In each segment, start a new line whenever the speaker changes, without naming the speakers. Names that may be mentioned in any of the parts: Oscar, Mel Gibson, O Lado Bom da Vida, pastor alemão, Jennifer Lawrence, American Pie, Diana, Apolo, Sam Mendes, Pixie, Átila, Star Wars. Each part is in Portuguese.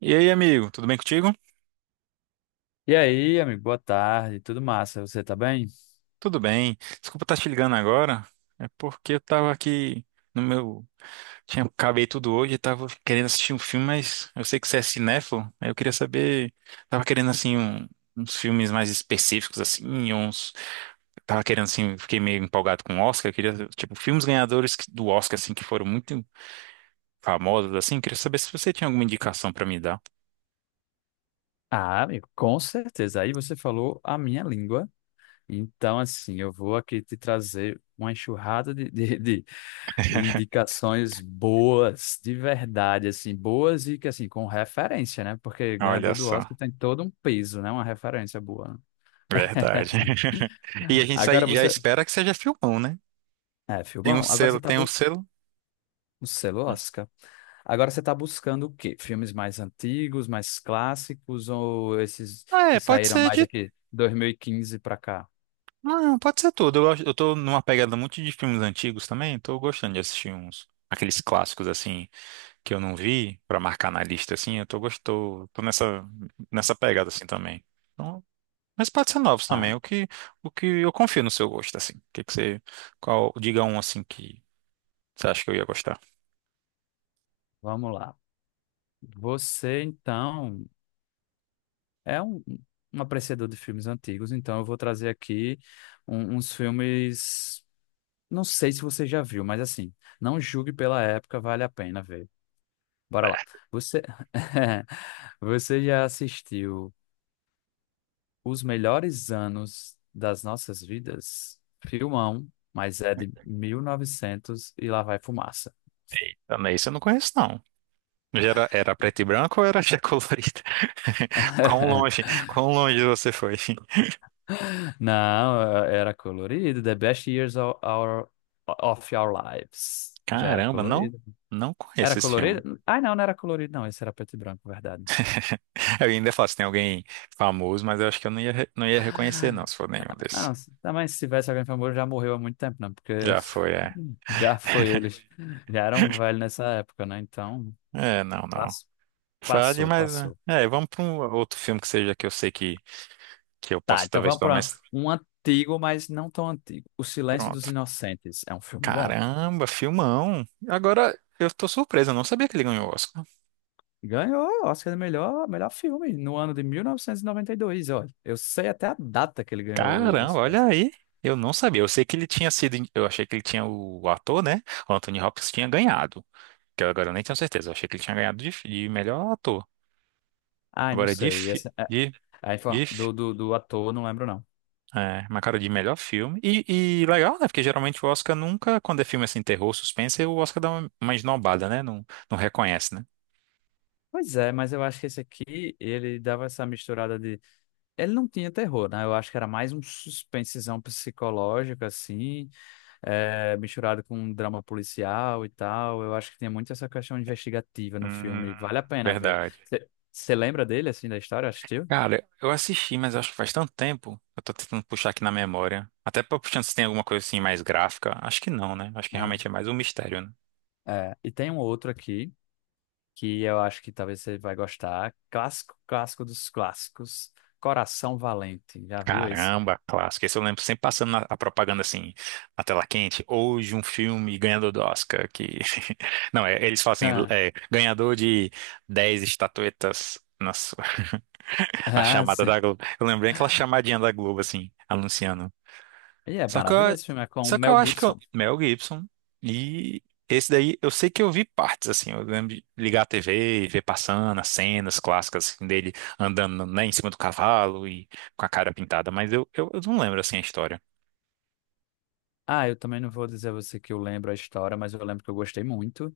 E aí, amigo, tudo bem contigo?
E aí, amigo, boa tarde, tudo massa, você tá bem?
Tudo bem. Desculpa estar te ligando agora. É porque eu tava aqui no meu. Tinha... Acabei tudo hoje e tava querendo assistir um filme, mas eu sei que você é cinéfilo. Aí eu queria saber. Tava querendo, assim, uns filmes mais específicos, assim, uns. Tava querendo, assim, fiquei meio empolgado com o Oscar. Eu queria, tipo, filmes ganhadores do Oscar, assim, que foram muito famosos, assim. Eu queria saber se você tinha alguma indicação pra me dar.
Ah, amigo, com certeza. Aí você falou a minha língua. Então, assim, eu vou aqui te trazer uma enxurrada de indicações boas, de verdade, assim, boas e que, assim, com referência, né? Porque ganhador
Olha
do
só.
Oscar tem todo um peso, né? Uma referência boa, né.
Verdade. E a gente
Agora
já
você.
espera que seja filmão, né?
É,
Tem um
Filbão, agora você
selo,
tá.
tem um selo.
Você
Hum.
lasca. Agora você está buscando o quê? Filmes mais antigos, mais clássicos ou esses
Ah,
que
é, pode
saíram
ser
mais
de.
aqui 2015 para cá?
Não, pode ser tudo. Eu eu tô numa pegada muito de filmes antigos também, tô gostando de assistir uns. Aqueles clássicos, assim, que eu não vi, pra marcar na lista, assim, eu tô gostou, tô nessa pegada, assim, também. Então, mas pode ser novos também,
Ah,
o que eu confio no seu gosto, assim. O que que você, qual, diga um, assim, que você acha que eu ia gostar?
vamos lá. Você então é um apreciador de filmes antigos, então eu vou trazer aqui uns filmes. Não sei se você já viu, mas assim, não julgue pela época, vale a pena ver. Bora lá. Você, Você já assistiu? Os melhores anos das nossas vidas. Filmão, mas é de 1900 e lá vai fumaça.
Também isso eu não conheço, não. Já era, era preto e branco ou era já colorido? Quão longe você foi?
Não, era colorido. The best years of our lives. Já era
Caramba, não,
colorido.
não conheço
Era
esse filme.
colorido? Ai, não, não era colorido, não. Esse era preto e branco, verdade.
Eu ainda falo se tem alguém famoso, mas eu acho que eu não ia, não ia reconhecer, não,
Ah,
se for nenhum desses.
não, também se tivesse alguém famoso, já morreu há muito tempo, né? Porque
Já foi, é.
já foi eles. Já eram velhos nessa época, né? Então,
É, não, não.
pass-
Frade,
passou,
mas né?
passou.
É, vamos para um outro filme que seja que eu sei que eu
Tá,
posso
então
talvez
vamos
para
para
mais.
um antigo, mas não tão antigo. O Silêncio dos
Pronto.
Inocentes é um filme bom.
Caramba, filmão. Agora eu tô surpreso, eu não sabia que ele ganhou o Oscar.
Ganhou o Oscar de melhor filme no ano de mil novecentos e noventa e dois. Olha, eu sei até a data que ele ganhou
Caramba,
esse
olha
Oscar.
aí. Eu não sabia. Eu sei que ele tinha sido, eu achei que ele tinha o ator, né? O Anthony Hopkins tinha ganhado. Que eu agora nem tenho certeza. Eu achei que ele tinha ganhado de melhor ator.
Ai, não
Agora de,
sei.
fi-
Essa, é, a
de
info- do ator, não lembro não.
é, uma cara de melhor filme. E legal, né? Porque geralmente o Oscar nunca, quando é filme assim, terror, suspense, o Oscar dá uma esnobada, né? Não, não reconhece, né?
Pois é, mas eu acho que esse aqui, ele dava essa misturada de... Ele não tinha terror, né? Eu acho que era mais um suspensezão psicológico, assim, misturado com um drama policial e tal. Eu acho que tem muito essa questão investigativa no
Hum,
filme. Vale a pena ver.
verdade.
Você lembra dele, assim, da história? Assistiu?
Cara, eu assisti, mas acho que faz tanto tempo. Eu tô tentando puxar aqui na memória. Até pra puxando se tem alguma coisa assim mais gráfica. Acho que não, né? Acho que
Não.
realmente é mais um mistério, né?
É, e tem um outro aqui que eu acho que talvez você vai gostar. Clássico, clássico dos clássicos. Coração Valente. Já viu esse?
Caramba, clássico. Esse eu lembro sempre passando a propaganda assim, na tela quente. Hoje um filme ganhador do Oscar que... Não, é, eles falam assim, é, ganhador de 10 estatuetas na sua... a
Ah,
chamada
sim.
da Globo. Eu lembrei aquela chamadinha da Globo assim, anunciando.
E é
Só que
maravilhoso
eu,
esse filme. É com o
só que
Mel
eu acho que eu,
Gibson.
Mel Gibson e esse daí eu sei que eu vi partes assim, eu lembro de ligar a TV e ver passando as cenas clássicas assim, dele andando né, em cima do cavalo e com a cara pintada, mas eu não lembro assim a história.
Ah, eu também não vou dizer a você que eu lembro a história, mas eu lembro que eu gostei muito.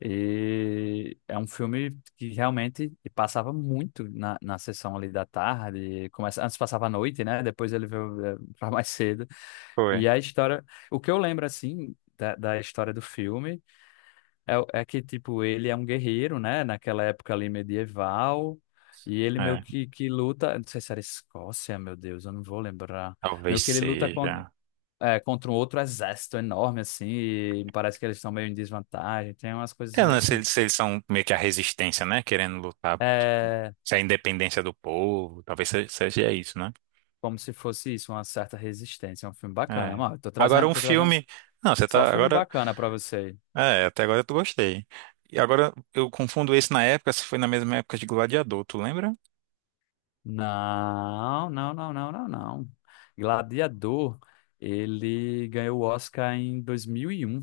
E é um filme que realmente passava muito na sessão ali da tarde. Começa, antes passava à noite, né? Depois ele veio pra mais cedo.
Foi.
E a história. O que eu lembro, assim, da história do filme é que, tipo, ele é um guerreiro, né? Naquela época ali medieval. E ele meio
É,
que luta. Não sei se era Escócia, meu Deus, eu não vou lembrar. Meio
talvez
que ele luta com,
seja.
contra um outro exército enorme, assim. E parece que eles estão meio em desvantagem. Tem umas coisas
Eu
meio
não
assim.
sei se eles são meio que a resistência, né? Querendo lutar.
É
Se é a independência do povo, talvez seja isso, né?
como se fosse isso, uma certa resistência. É um filme bacana,
É.
mano. Tô
Agora
trazendo,
um
tô trazendo
filme. Não, você
só
tá.
filme
Agora.
bacana pra você.
É, até agora eu tô gostei. E agora eu confundo esse na época, se foi na mesma época de Gladiador, tu lembra?
Não, não, não, não, não, não. Gladiador, ele ganhou o Oscar em 2001.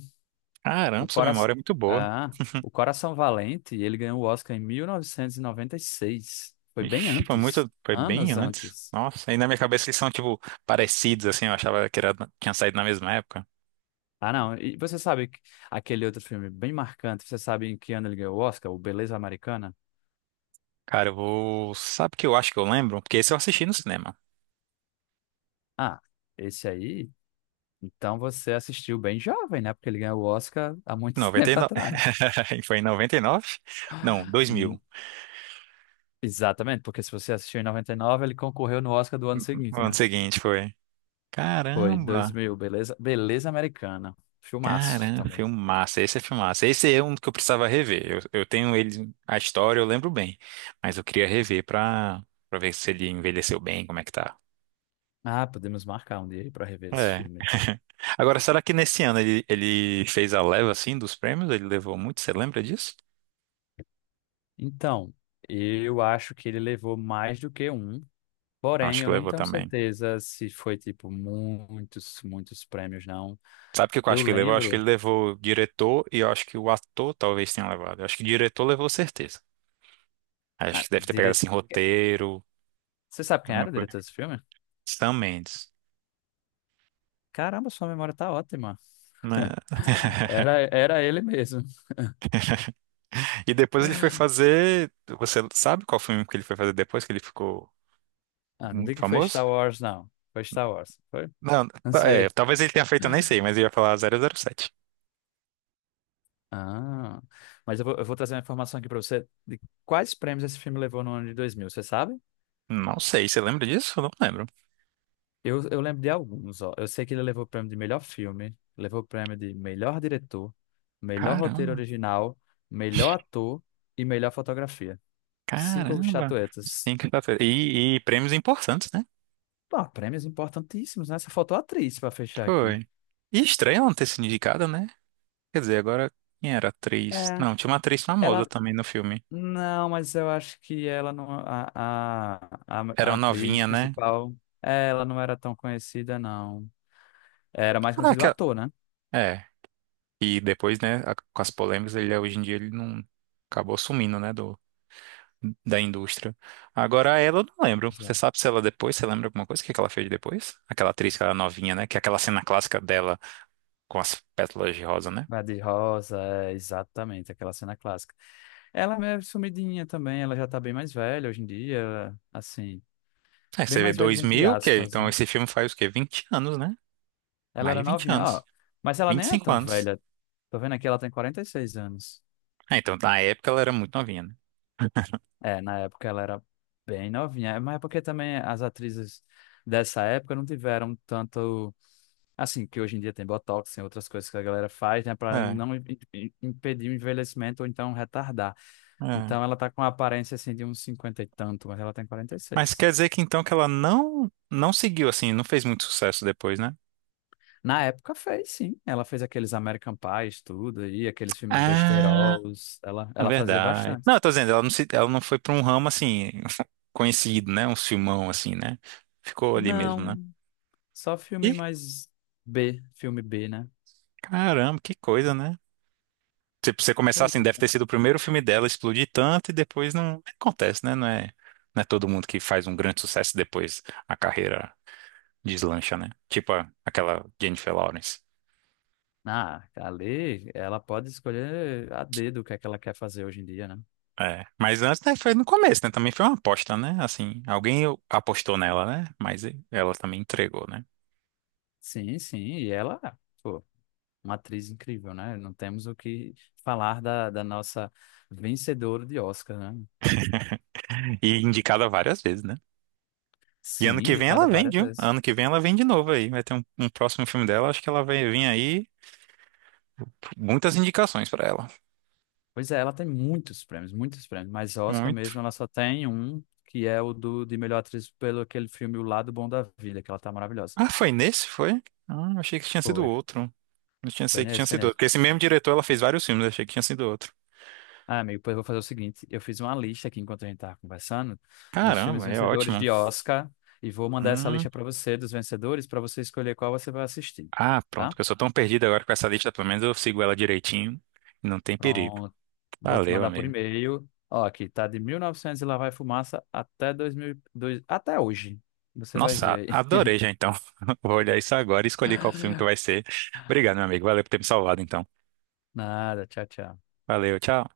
O
Caramba, sua
Cora...
memória é muito boa.
o Coração Valente, ele ganhou o Oscar em mil novecentos e noventa e seis. Foi bem
Ixi, foi
antes,
muito, foi bem
anos
antes.
antes.
Nossa, e na minha cabeça eles são tipo parecidos assim, eu achava que era, tinha saído na mesma época.
Ah, não. E você sabe aquele outro filme bem marcante? Você sabe em que ano ele ganhou o Oscar? O Beleza Americana?
Cara, eu vou, sabe o que eu acho que eu lembro? Porque esse eu assisti no cinema.
Ah, esse aí. Então você assistiu bem jovem, né? Porque ele ganhou o Oscar há muito tempo
99.
atrás.
Foi em 99? Não,
Hum,
2000.
Exatamente, porque se você assistiu em 99, ele concorreu no Oscar do ano
No
seguinte,
ano
né?
seguinte foi.
Foi
Caramba.
2000, beleza americana. Filmaço
Caramba,
também.
filmaço. Esse é filmaço. Esse é um que eu precisava rever. Eu tenho ele, a história eu lembro bem, mas eu queria rever pra ver se ele envelheceu bem, como é que tá.
Ah, podemos marcar um dia aí para rever esse
É.
filme.
Agora, será que nesse ano ele fez a leva assim dos prêmios? Ele levou muito? Você lembra disso?
Então, eu acho que ele levou mais do que um, porém
Acho que
eu não
levou
tenho
também.
certeza se foi tipo muitos, muitos prêmios, não.
Sabe o que eu
Eu
acho que ele levou? Eu acho que
lembro,
ele levou o diretor e eu acho que o ator talvez tenha levado. Eu acho que o diretor levou certeza. Acho
ah,
que deve ter pegado
dire...
assim roteiro,
você sabe quem
alguma
era o
coisa.
diretor desse filme?
Sam Mendes.
Caramba, sua memória tá ótima.
Né?
Era ele mesmo.
E depois ele foi fazer. Você sabe qual filme que ele foi fazer depois que ele ficou
Ah, não
muito
diga que foi
famoso?
Star Wars, não. Foi Star Wars, foi?
Não,
Não
é,
sei.
talvez ele tenha feito, eu nem sei, mas eu ia falar zero zero sete.
Ah, mas eu vou trazer uma informação aqui para você de quais prêmios esse filme levou no ano de 2000, você sabe?
Não sei, você lembra disso? Eu não lembro.
Eu lembro de alguns, ó. Eu sei que ele levou o prêmio de melhor filme, levou o prêmio de melhor diretor, melhor roteiro
Caramba,
original, melhor ator e melhor fotografia. Cinco
caramba.
estatuetas.
Sim, quinta-feira. E prêmios importantes, né?
Pô, prêmios importantíssimos, né? Só faltou a atriz para fechar aqui.
Foi. E estranho ela não ter sido indicada, né? Quer dizer, agora quem era a atriz?
É.
Não, tinha uma atriz famosa
ela
também no filme.
Não, mas eu acho que ela não. A, a, a,
Era
a
uma
atriz
novinha, né?
principal, ela não era tão conhecida, não. Era mais conhecido o
Caraca.
ator, né?
É. E depois, né, com as polêmicas, ele hoje em dia ele não acabou sumindo, né, do, da indústria. Agora ela eu não lembro. Você
Exato.
sabe se ela depois, você lembra alguma coisa? O que é que ela fez depois? Aquela atriz que era novinha, né? Que é aquela cena clássica dela com as pétalas de rosa, né?
Bad Rosa, exatamente, aquela cena clássica. Ela é meio sumidinha também, ela já tá bem mais velha hoje em dia, assim,
É,
bem
você vê
mais velha entre
2000, o quê?
aspas,
Então
né?
esse filme faz o quê? 20 anos, né?
Ela
Mais
era
de 20
novinha, ó,
anos.
mas ela
vinte e
nem é
cinco
tão
anos.
velha. Tô vendo aqui, ela tem 46 anos.
É, então na época ela era muito novinha, né?
É, na época ela era bem novinha. É, mas é porque também as atrizes dessa época não tiveram tanto, assim, que hoje em dia tem botox, tem outras coisas que a galera faz, né, para
É,
não impedir o envelhecimento ou então retardar.
é.
Então ela tá com a aparência assim de uns 50 e tanto, mas ela tem quarenta e
Mas
seis.
quer dizer que então que ela não não seguiu assim, não fez muito sucesso depois, né?
Na época fez, sim. Ela fez aqueles American Pies, tudo e aqueles filmes
Ah,
besteiros, ela
é
ela fazia
verdade.
bastante.
Não, eu tô dizendo, ela não se, ela não foi pra um ramo assim conhecido, né? Um filmão assim, né? Ficou ali mesmo, né?
Não, só filme
E
mais B, filme B, né?
caramba, que coisa, né? Se você começar
Pois
assim, deve ter
é.
sido o primeiro filme dela explodir tanto e depois não acontece, né? Não é, não é todo mundo que faz um grande sucesso e depois a carreira deslancha, né? Tipo aquela Jennifer Lawrence.
Ah, ali ela pode escolher a dedo o que é que ela quer fazer hoje em dia, né?
É, mas antes, né, foi no começo, né? Também foi uma aposta, né? Assim, alguém apostou nela, né? Mas ela também entregou, né?
Sim, sim, e ela, pô, uma atriz incrível, né? Não temos o que falar da nossa vencedora de Oscar, né?
E indicada várias vezes, né? E
Sim,
ano que vem
indicada
ela vem,
várias
viu?
vezes.
Ano que vem ela vem de novo aí. Vai ter um próximo filme dela. Acho que ela vai vir aí. Muitas indicações pra ela.
Pois é, ela tem muitos prêmios, mas Oscar mesmo
Muito.
ela só tem um, que é de melhor atriz pelo aquele filme O Lado Bom da Vida, que ela tá maravilhosa.
Ah, foi nesse? Foi? Ah, achei que tinha sido
Foi,
outro. Eu tinha
foi
sei que tinha
nesse, foi
sido outro.
nesse.
Porque esse mesmo diretor ela fez vários filmes. Achei que tinha sido outro.
Ah, amigo, pois eu vou fazer o seguinte: eu fiz uma lista aqui enquanto a gente estava conversando dos filmes
Caramba, é
vencedores
ótimo.
de Oscar e vou mandar essa
Hum.
lista para você dos vencedores para você escolher qual você vai assistir,
Ah, pronto.
tá?
Que eu sou tão perdido agora com essa lista. Pelo menos eu sigo ela direitinho. Não tem perigo.
Pronto. Vou te
Valeu,
mandar por
amigo.
e-mail. Ó, aqui tá de 1900 e novecentos e lá vai fumaça até 2002, até hoje. Você vai
Nossa,
ver aí.
adorei já então. Vou olhar isso agora e escolher qual filme que vai ser. Obrigado, meu amigo. Valeu por ter me salvado então.
Nada, tchau, tchau.
Valeu, tchau.